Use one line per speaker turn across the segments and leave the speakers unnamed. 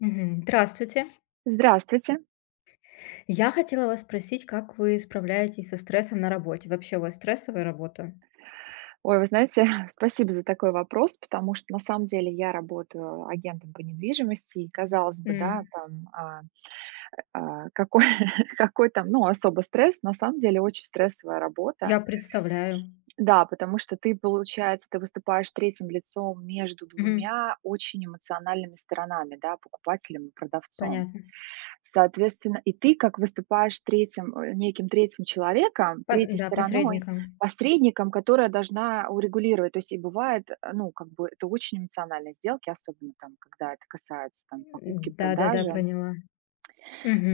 Мгм, здравствуйте.
Здравствуйте.
Я хотела вас спросить, как вы справляетесь со стрессом на работе? Вообще, у вас стрессовая работа?
Ой, вы знаете, спасибо за такой вопрос, потому что на самом деле я работаю агентом по недвижимости. И казалось бы, да,
М.
там, а а какой, какой там, ну, особо стресс. На самом деле очень стрессовая работа.
Я представляю.
Да, потому что ты, получается, ты выступаешь третьим лицом между
Мгм.
2 очень эмоциональными сторонами, да, покупателем и продавцом.
Понятно.
Соответственно, и ты как выступаешь 3 а, неким 3 человеком,
Пос
третьей
да,
стороной,
посредником.
посредником, которая должна урегулировать. То есть, и бывает, э, ну, как бы это очень эмоциональные сделки, особенно там, когда это касается там
М, да-да-да,
покупки-продажи.
поняла.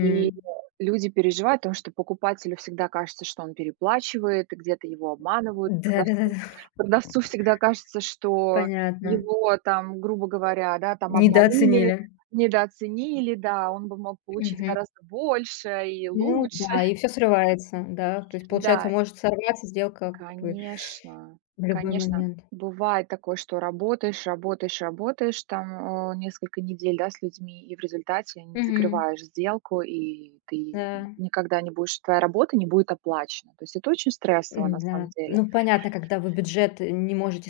И, э, люди переживают, потому что покупателю всегда кажется, что он переплачивает и где-то его обманывают.
Да-да-да, да.
Продавцу продавцу всегда кажется, что
Понятно.
его там, грубо говоря, да, там, обманули,
Недооценили.
недооценили. Да, он бы мог получить
Мгм.
гораздо больше и
Ну
лучше.
да, и всё срывается, да. То есть, получается,
Да.
может сорваться сделка как бы.
Конечно,
В любой
конечно,
момент.
бывает такое, что работаешь, работаешь, работаешь, там, а, несколько недель, да, с людьми, и в результате не
Мгм.
закрываешь сделку, и ты, м,
Да.
никогда не будешь твоя работа не будет оплачена. То есть это очень стрессово, на
М-да.
самом деле.
Ну, понятно, когда вы бюджет не можете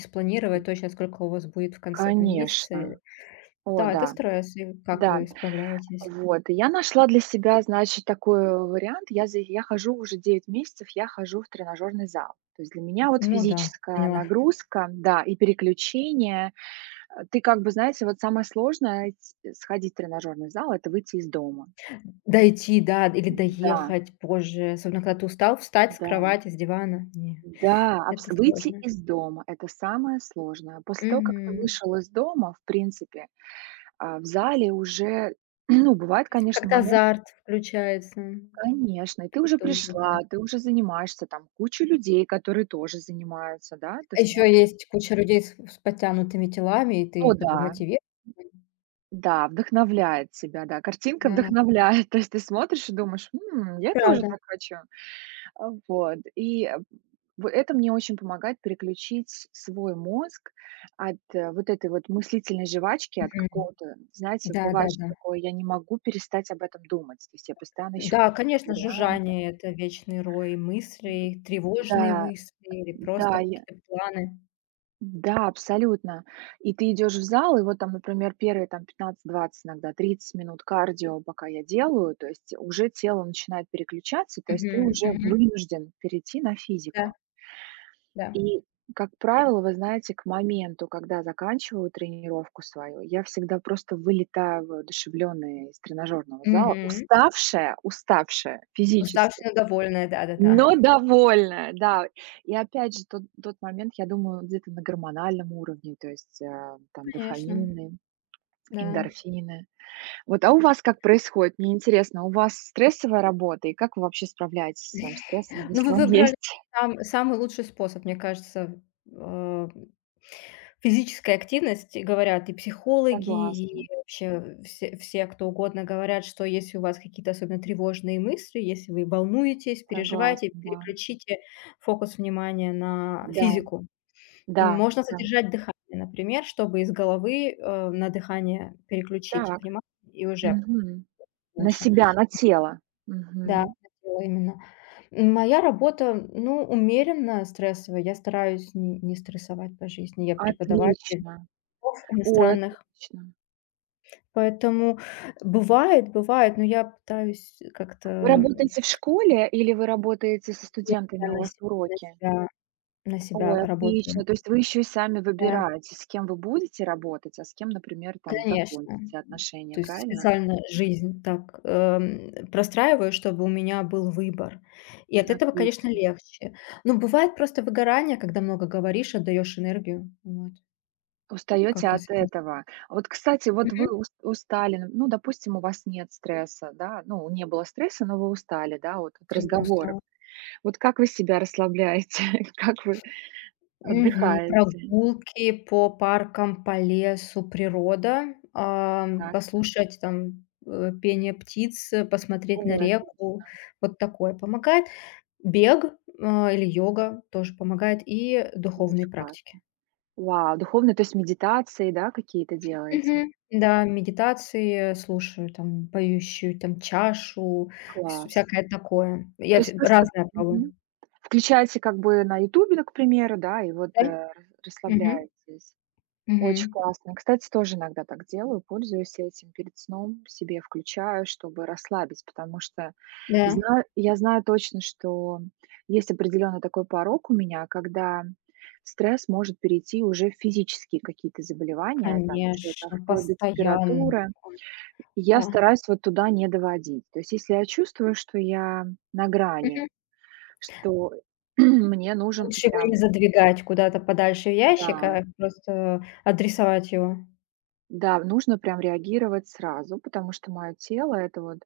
Мгм.
спланировать точно, сколько у вас будет в конце, там, месяца, э
Конечно. О
Да, это
да,
стресс. И как
да,
вы справляетесь?
вот. Я нашла для себя, значит, такой, а, вариант. Я за я хожу уже 9 месяцев, я хожу в тренажёрный зал. То есть для меня, вот,
Ну да,
физическая
поняла.
нагрузка, да, и переключение. Э, ты, как бы, знаете, вот самое сложное ить сходить в тренажёрный зал- это выйти из дома.
Дойти да д или
М-да.
доехать позже, особенно когда ты устал, встать с
Да.
кровати, с дивана? Не,
М-да,
это
абсо выйти
сложно.
из дома- это самое сложное. После того, как ты
Мгм.
вышел из дома, в принципе, а, в зале уже, ну, бывает, конечно,
Как-то
моменты
азарт включается.
Конечно, и ты уже
Тоже да.
пришла, ты уже занимаешься, там куча людей, которые тоже занимаются, да? Ты
А ещё
смотришь
есть куча людей с с подтянутыми телами, и
О
ты как бы
да. М.
мотивирует
Да, вдохновляет тебя. Да, картинка
Да.
вдохновляет. То есть ты смотришь и думаешь: "М, я тоже
Правда.
так хочу". А, вот. И, э, в это мне очень помогает переключить с свой мозг от вот этой вот мыслительной жвачки, от
Мгм.
какого-то, знаете,
Да да
бывает, что
да.
такое: "Я не могу перестать об этом думать", то есть я постоянно ищу
Н-да,
какие-то
конечно,
варианты.
жужжание- это вечный рой
Да,
мыслей, тревожные
а,
мысли или
да,
просто
я
какие-то планы.
М-да, абсолютно. И ты идешь в зал, и вот там, например, первые там 15-20, иногда 30 минут кардио, пока я делаю, то есть, э, уже тело начинает переключаться, то есть ты
Мгм,
уже
мгм.
вынужден перейти на
Да.
физику.
Да.
И, как правило, вы знаете, к моменту, когда заканчиваю тренировку свою, я всегда просто вылетаю воодушевлённая из тренажёрного зала.
Мгм.
Уставшая уставшая физически,
Уставшие, довольные, да да да.
но довольная, да. И опять же, тот тот момент, я думаю, где-то на гормональном уровне, то есть, э, там,
Конечно.
дофамины,
Да.
эндорфины. Вот, а у вас как происходит? Мне интересно, у вас стрессовая работа, и как вы вообще справляетесь со своим стрессом,
Но вы
если он
выбрали
есть?
сам самый лучший способ. Мне кажется, э, м. Физическая активность, говорят и психологи, и
Согласна.
вообще все все, кто угодно, говорят, что если у вас какие-то особенно тревожные мысли, если вы волнуетесь,
Согласна,
переживаете,
да.
переключите фокус внимания на
Да.
физику.
Да
Можно
да.
задержать дыхание, например, чтобы из головы, а, на дыхание переключить
Так.
внимание, и уже
Мгм. На
лучше,
себя, на
м.
тело.
Да,
Мгм.
на тело именно. Моя работа, ну, умеренно стрессовая. Я стараюсь н не стрессовать по жизни. Я преподаватель
Отлично.
языков
Ой,
иностранных.
отлично.
Поэтому бывает бывает, но я пытаюсь как-то,
Вы
м
работаете в школе или вы работаете со
Нет, я
студентами? У
на
вас
себя на
уроки?
себя на себя
Ой,
работаю.
отлично. То есть вы ещё и сами
Да.
выбираете, с кем вы будете работать, а с кем, например, там,
Конечно, м.
закончите отношения,
То есть
правильно?
специально жизнь так, эм, простраиваю, чтобы у меня был выбор. И от этого, конечно,
Отлично.
легче. Но бывает просто выгорание, когда много говоришь, отдаешь энергию, вот.
Устаёте
Как я
от
с этим?
этого. А вот, кстати, вот вы
Мгм.
ус устали. Ну, допустим, у вас нет стресса, да? Ну, не было стресса, но вы устали, да? Вот, от
Всё равно
разговоров.
устала.
Вот как вы себя расслабляете? Как вы
Мгм.
отдыхаете?
Прогулки по паркам, по лесу, природа, ам.
Так.
Послушать там, э, пение птиц, посмотреть на
Ой,
реку.
отлично.
Вот такое помогает. Бег, а, или йога тоже помогает, и духовные
Очень
практики.
классно. Вау, духовные, то есть, медитации, да, какие-то делаете?
Мгм, да, медитации слушаю, там, поющую, там, чашу, всё
Класс.
всякое такое. Я
То есть
фи
просто,
разное
мгм,
пробую.
включаете как бы на "Ютубе", ну, к примеру, да, и вот, э,
Да.
рас
Мгм.
расслабляетесь. Очень
Мгм.
классно. Кстати, тоже иногда так делаю, пользуюсь этим перед сном, себе включаю, чтобы расслабить, потому что
Да.
знаю я знаю точно, что есть определённый такой порог у меня, когда стресс может перейти уже в физические какие-то заболевания, там, уже, там,
Конечно,
вплоть до
постоянно
температуры. И я
такое. Да.
стараюсь вот туда не доводить. То есть, если я чувствую, что я на
Мгм.
грани, что мне нужен
Лучше его и не
прям
задвигать куда-то подальше в ящик,
Да.
а просто адресовать его.
Да, нужно прям реагировать сразу, потому что моё тело- это вот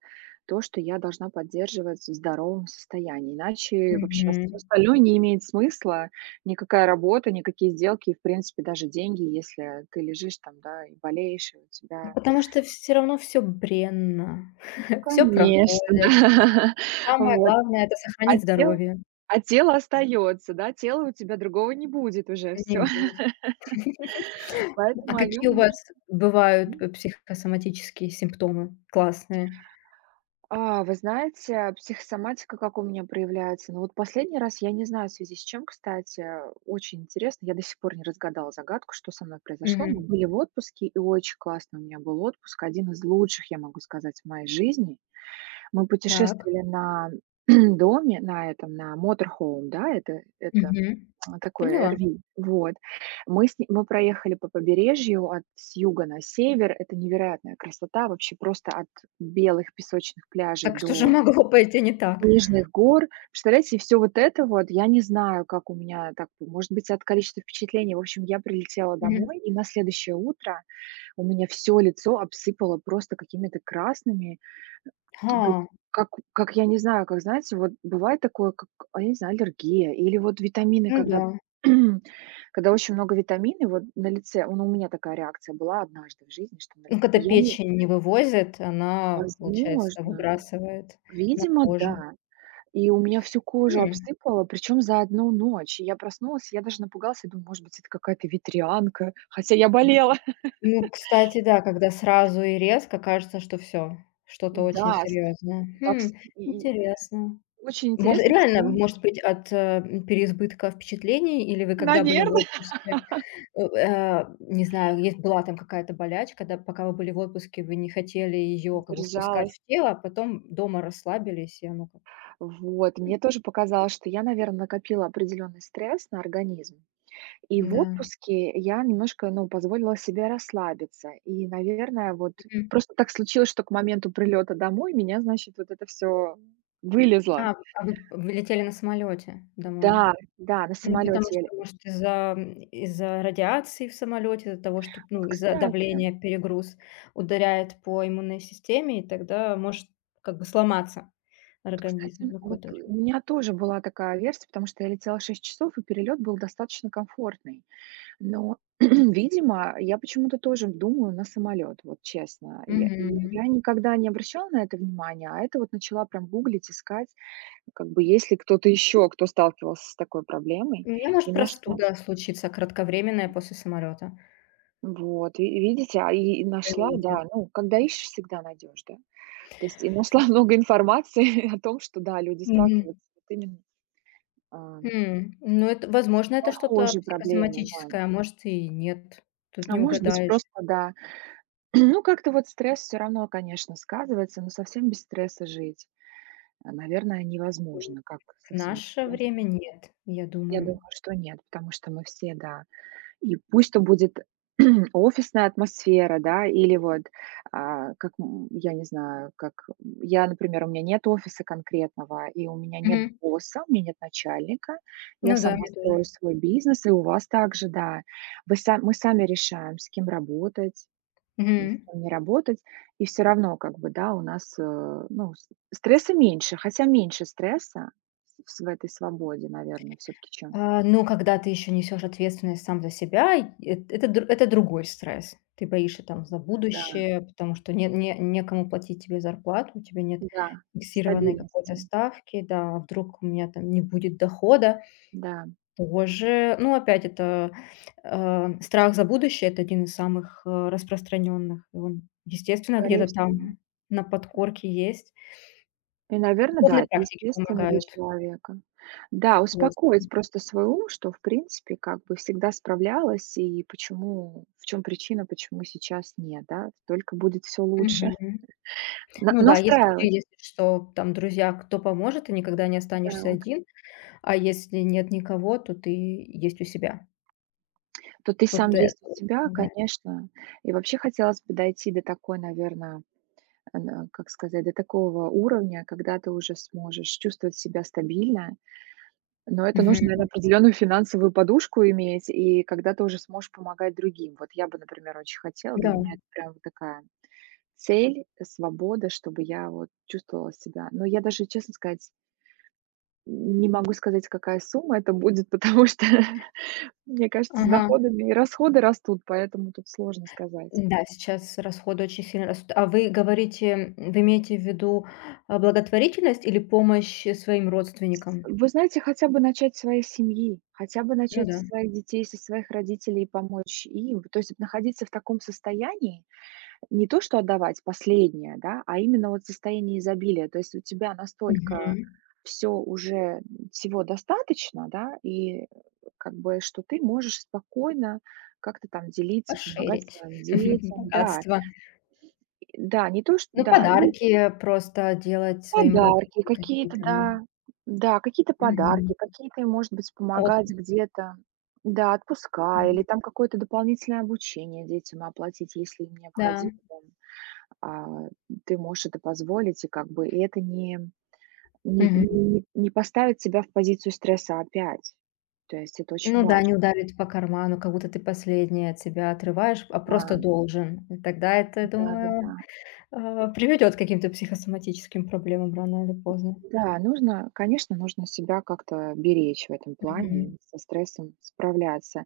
то, что я должна поддерживать в здоровом состоянии, иначе вообще всё
Мгм.
остальное не имеет смысла. Никакая работа, никакие сделки и, в принципе, даже деньги, если ты лежишь, там, да, и болеешь, и у
Ну,
тебя
потому что всё равно всё бренно, всё
Конечно, да.
проходит. Самое
Вот.
главное- это
А
сохранить
тело
здоровье.
а тело остаётся, да, тела у тебя другого не будет уже. Всё.
1. [unintelligible] А
Поэтому о
какие
нём
у вас
нужно,
бывают
м
п психосоматические симптомы классные?
А вы знаете, психосоматика как у меня проявляется? Ну, вот последний раз я не знаю, в связи с чем, кстати. Очень интересно, я до сих пор не разгадала загадку, что со мной произошло. Мы
Мгм.
были в отпуске, и очень классный у меня был отпуск, один из лучших, я могу сказать, в моей жизни. Мы
Так.
путешествовали на доме, на этом, на motorhome, да, это это
Мгм.
такое
Поняла.
RV. Вот. Мы с ним мы проехали по побережью, от с юга на север. Это невероятная красота. Вообще, просто от белых песочных пляжей
Так что же
до
могло пойти не так?
снежных гор. Представляете, всё вот это вот, я не знаю, как у меня так, может быть, от количества впечатлений. В общем, я прилетела
Мгм.
домой, и на следующее утро у меня всё лицо обсыпало просто какими-то красными, э, то есть
Ха.
как как, я не знаю, как, знаете, вот бывает такое, как, а, я не знаю, аллергия или, вот, витамины,
Ну
когда
да.
когда очень много витаминов, вот, на лице, ну, у меня такая реакция была однажды в жизни, что на ли
Ну, когда
я не
печень не вывозит, она, получается,
Возможно,
выбрасывает на
видимо,
кожу.
да. И у меня всю кожу
М.
обсыпало, причём за 1 ночь. И я проснулась, я даже напугалась и думала, может быть, это какая-то ветрянка, хотя я болела.
Ну, кстати, да, когда сразу и резко кажется, что всё, что-то очень
Да, стр
серьёзное.
так
Хм,
ст и и
интересно.
очень
Мож
интересно.
реально,
[unintelligible]
может быть, от э, м, переизбытка впечатлений? Или вы когда были в
Наверное.
отпуске, у э, не знаю, если была там какая-то болячка, да, пока вы были в отпуске, вы не хотели её, как бы, впускать
Держалась.
в тело, а потом дома расслабились, и оно как
Вот.
М.
Мне тоже показалось, что я, наверно, накопила определённый стресс на организм. И в
М-да.
отпуске я немножко, ну, позволила себе расслабиться. И, наверное, вот
Мгм.
просто так случилось, что к моменту прилёта домой у меня, значит, вот это всё вылезло.
А в а вы вы летели на самолёте домой.
Да да, на
Ну, потому
самолёте я ле
что,
э
может, из-за, м, из-за радиации в самолёте, из-за того, что, п ну,
Вот,
из-за
кстати.
давления перегруз ударяет по иммунной системе, и тогда может как бы сломаться
Вот,
организм
кстати,
на
вот,
какое-то
э,
время.
у меня тоже была такая версия, потому что я летела 6 часов и перелёт был достаточно комфортный. Но, видимо, я почему-то тоже думаю на самолёт. Вот, честно. Я
Мгм,
я
мгм.
я никогда не обращала на это внимание, а это вот начала прям гуглить, искать, как бы есть ли кто-то ещё, кто сталкивался с такой проблемой.
У меня может
И нашла.
простуда случиться, кратковременная, после самолёта.
Вот, ви видите, а, и нашла,
Иммунитет.
да. Ну, когда ищешь, всегда найдешь, да. То есть и нашла много информации о том, что, да, люди
Мгм.
сталкиваются вот именно, а
М, ну, это, возможно, это что-то
Похожие проблемы, да.
психосоматическое, а может, и нет. Тут
А
не
может быть,
угадаешь.
просто да. Ну, как-то вот стресс всё равно, конечно, сказывается, но совсем без стресса жить, а, наверное,
М,
невозможно. Как
в
совсем без
наше
стресса?
время нет, я
Я
думаю.
думаю, что нет, потому что мы все, да. И пусть там будет офисная атмосфера, да, или вот, а, как, м, я не знаю, как, м, я, например, у меня нет офиса конкретного, и у меня нет
Мгм.
босса, у меня нет начальника, я
Ну да,
сама
мне тоже.
строю свой бизнес, и у вас также, да. Вы сами мы сами решаем, с кем работать,
Мгм.
с кем не работать. И всё равно, как бы, да, у нас, э, ну, ст стресса меньше, хотя меньше стресса в св в этой свободе, наверно, всё-таки, чем
А, ну, когда ты ещё несёшь ответственность сам за себя, и эт это, др это другой стресс. Ты боишься, там, за
Да.
будущее, потому что не не некому платить тебе зарплату, у тебя нет
Да,
фиксированной какой-то
стабильности.
ставки. Да, а вдруг у меня там не будет дохода.
Да.
Тоже, ну, опять, это, э, страх за будущее, это 1 из самых, э, распространённых. И он, естественно,
Скорей
где-то
всего.
там на подкорке есть.
И, наверно, да,
Духовные
это
практики
естественно для
помогают.
человека. Да, успокоить
[unintelligible]
просто свой ум, что, в принципе, как бы всегда справлялась, и почему, в чём причина, почему сейчас нет, да? Только будет всё лучше.
Мгм.
На
Ну да, если у тебя,
настраивать.
если что, там друзья, кто поможет, ты никогда не останешься
Так.
один, а если нет никого, то ты есть у себя.
То ты сам
Вот это
есть у
вот
себя,
помогает.
конечно. И вообще хотелось бы дойти до такой, наверно, э, нэ как сказать, до такого уровня, когда ты уже сможешь чувствовать себя стабильно. Но это нужно, наверно,
Мгм.
определенную финансовую подушку иметь, и когда ты уже сможешь помогать другим. Вот я бы, например, очень хотела. Для
Да.
меня это прям такая цель, э, свобода, чтобы я вот чувствовала себя. Но я даже, честно сказать М, не могу сказать, какая сумма это будет, потому что мне кажется, с
Ага.
доходами и расходы растут, поэтому тут сложно сказать.
Н-да, сейчас расходы очень сильно растут. А вы говорите м, вы имеете в виду, а, благотворительность или помощь, э, своим родственникам?
Вы знаете, хотя бы начать со своей семьи, хотя бы
Ну
начать
да.
со своих детей, со своих родителей, помочь им. Вот, то есть, находиться в таком состоянии. Э, не то что отдавать последнее, да, а именно, вот, состояние изобилия. То есть, у тебя настолько
Мгм.
всё уже, всего достаточно, да, и, как бы, что ты можешь спокойно как-то там делиться, помогать
Пошэрить
своим детям. Да.
богатство.
И да, не то, что
Ну,
да и
подарки,
ещё.
э, просто делать своим родным
Подарки, какие-то,
какие-то, да.
да, да, какие-то
Мгм.
подарки, какие-то им, может быть, помогать
Отпуск.
где-то, да, отпуска или
Мгм.
там какое-то дополнительное обучение детям оплатить, если им необходимо
Да.
там, а, ты можешь это позволить, и как бы, и это не не
Мгм.
не не поставит тебя в позицию стресса опять. То есть это очень
Ну да,
важно.
не ударит по карману, как будто ты последнее от себя отрываешь, а просто
Да.
должен. Тогда это,
М,
думаю,
да-да-да.
а, приведёт к каким-то психосоматическим проблемам рано или поздно.
Да, нужно, конечно, нужно себя как-то беречь в этом плане
Мгм.
и со стрессом справляться,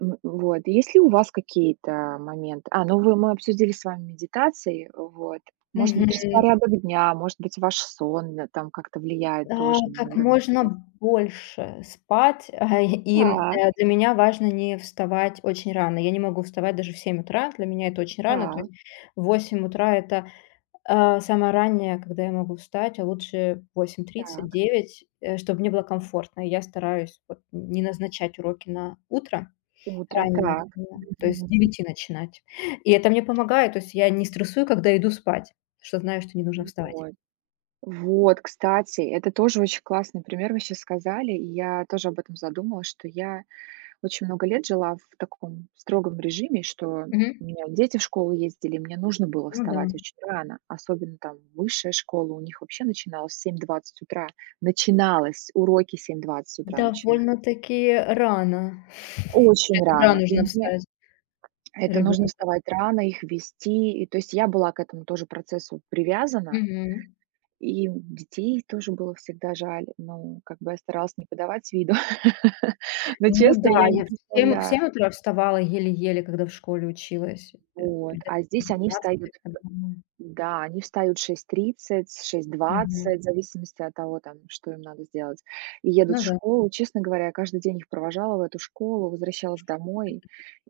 м Вот. Есть ли у вас какие-то моменты? А, ну, вы мы обсудили с вами медитации. Вот. Может быть,
Мгм.
распорядок дня, может быть, ваш сон на там как-то влияет
А,
тоже на
как
уровень
можно
стресса.
больше спать, а, и
Так.
для меня важно не вставать очень рано. Я не могу вставать даже в 7 утра, для меня это очень рано. То
Так.
есть 8 утра- это, а, самое раннее, когда я могу встать, а лучше 8:30,
Так.
9, э, чтоб мне было комфортно. И я стараюсь вот не назначать уроки на утро
Утро.
раннее,
Так.
примерно, то есть с
Мгм.
9 начинать. И это мне помогает, то есть я не стрессую, когда иду спать, потому что знаю, что не нужно
Ну,
вставать.
вот. Вот, кстати, это тоже очень классный пример. Вы сейчас сказали, и я тоже об этом задумалась, что я очень много лет жила в таком строгом режиме, что
Мгм.
у меня дети в школу ездили, мне нужно было
Ну да.
вставать очень рано, особенно, там, высшая школа у них вообще начиналась в 7:20 утра. Начиналось уроки 7:20 утра начинались.
Довольно-таки рано.
Очень
Это да,
рано. И
нужно
мне
встать.
Это нужно
Ребёнку.
вставать рано, их вести. И то есть я была к этому тоже процессу привязана.
Мгм.
И детей тоже было всегда жаль. Ну, как бы я старалась не подавать виду, но,
Ну
честно,
да,
я не
я в 7 в
представляю.
7 утра вставала еле-еле, когда в школе училась. Э,
Вот,
[unintelligible]
а здесь они
20 лет
встают,
тому назад.
да, они встают в 6:30, шесть
Мгм.
двадцать, в зависимости от того, там, что им надо сделать, и едут
Ну
в
да.
школу. Честно говоря, я каждый день их провожала в эту школу, возвращалась домой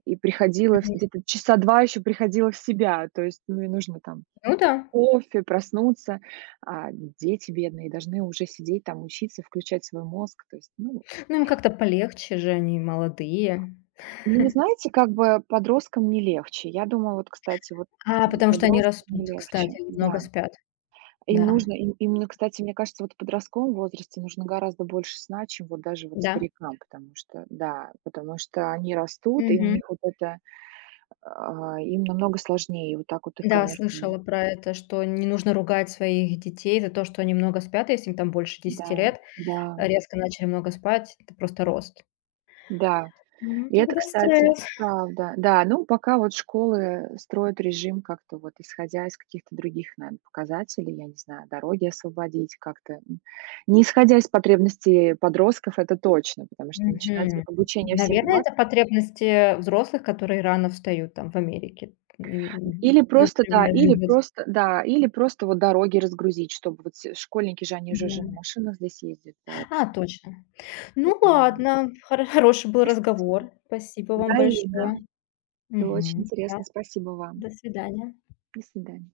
и приходила в
Мгм.
где-то часа 2 ещё приходила в себя. То есть, ну, и нужно там
Ну да.
кофе, проснуться, а дети бедные должны уже сидеть там, учиться, включать свой мозг. То есть, ну.
Ну, им как-то полегче же, они молодые.
Ну, вы знаете, как бы подросткам не легче. Я думаю, вот, кстати, вот,
А
м
потому что они
подросткам
растут,
не
кстати.
легче,
Они много
да.
спят.
Им
Да.
нужно, им именно, кстати, мне кажется, вот в подростковом возрасте нужно гораздо больше сна, чем вот даже вот
Да.
старикам, потому что, да, потому что они растут, и у
Мгм.
них вот это, а, им намного сложнее. Вот так вот их,
Да,
конечно.
слышала про это, что не нужно ругать своих детей за то, что они много спят, если им там больше 10
Да,
лет.
да.
Резко начали много спать. Это просто рост.
Да.
М,
И это,
тогда
кстати,
стресс.
правда. Да, ну, пока вот школы строят режим как-то вот исходя из каких-то других, наверно, показателей, я не знаю, дороги освободить как-то. Не исходя из потребностей подростков, это точно, потому что начинать
Мгм.
обучение в семь
Наверное,
двадцать.
это потребности, э, взрослых, которые рано встают там в Америке. М,
Или просто, да,
например.
или
[unintelligible]
просто, да, или просто вот дороги разгрузить, чтобы вот все школьники же, они же уже на
Да.
машинах здесь ездят, поэтому.
Ха, точно. Ну
Поэтому да.
ладно, хоро хороший был
Просто си
разговор. Спасибо вам
взаимно.
большое.
Было очень
Мгм. Да,
интересно, спасибо вам.
до свидания.
До свидания.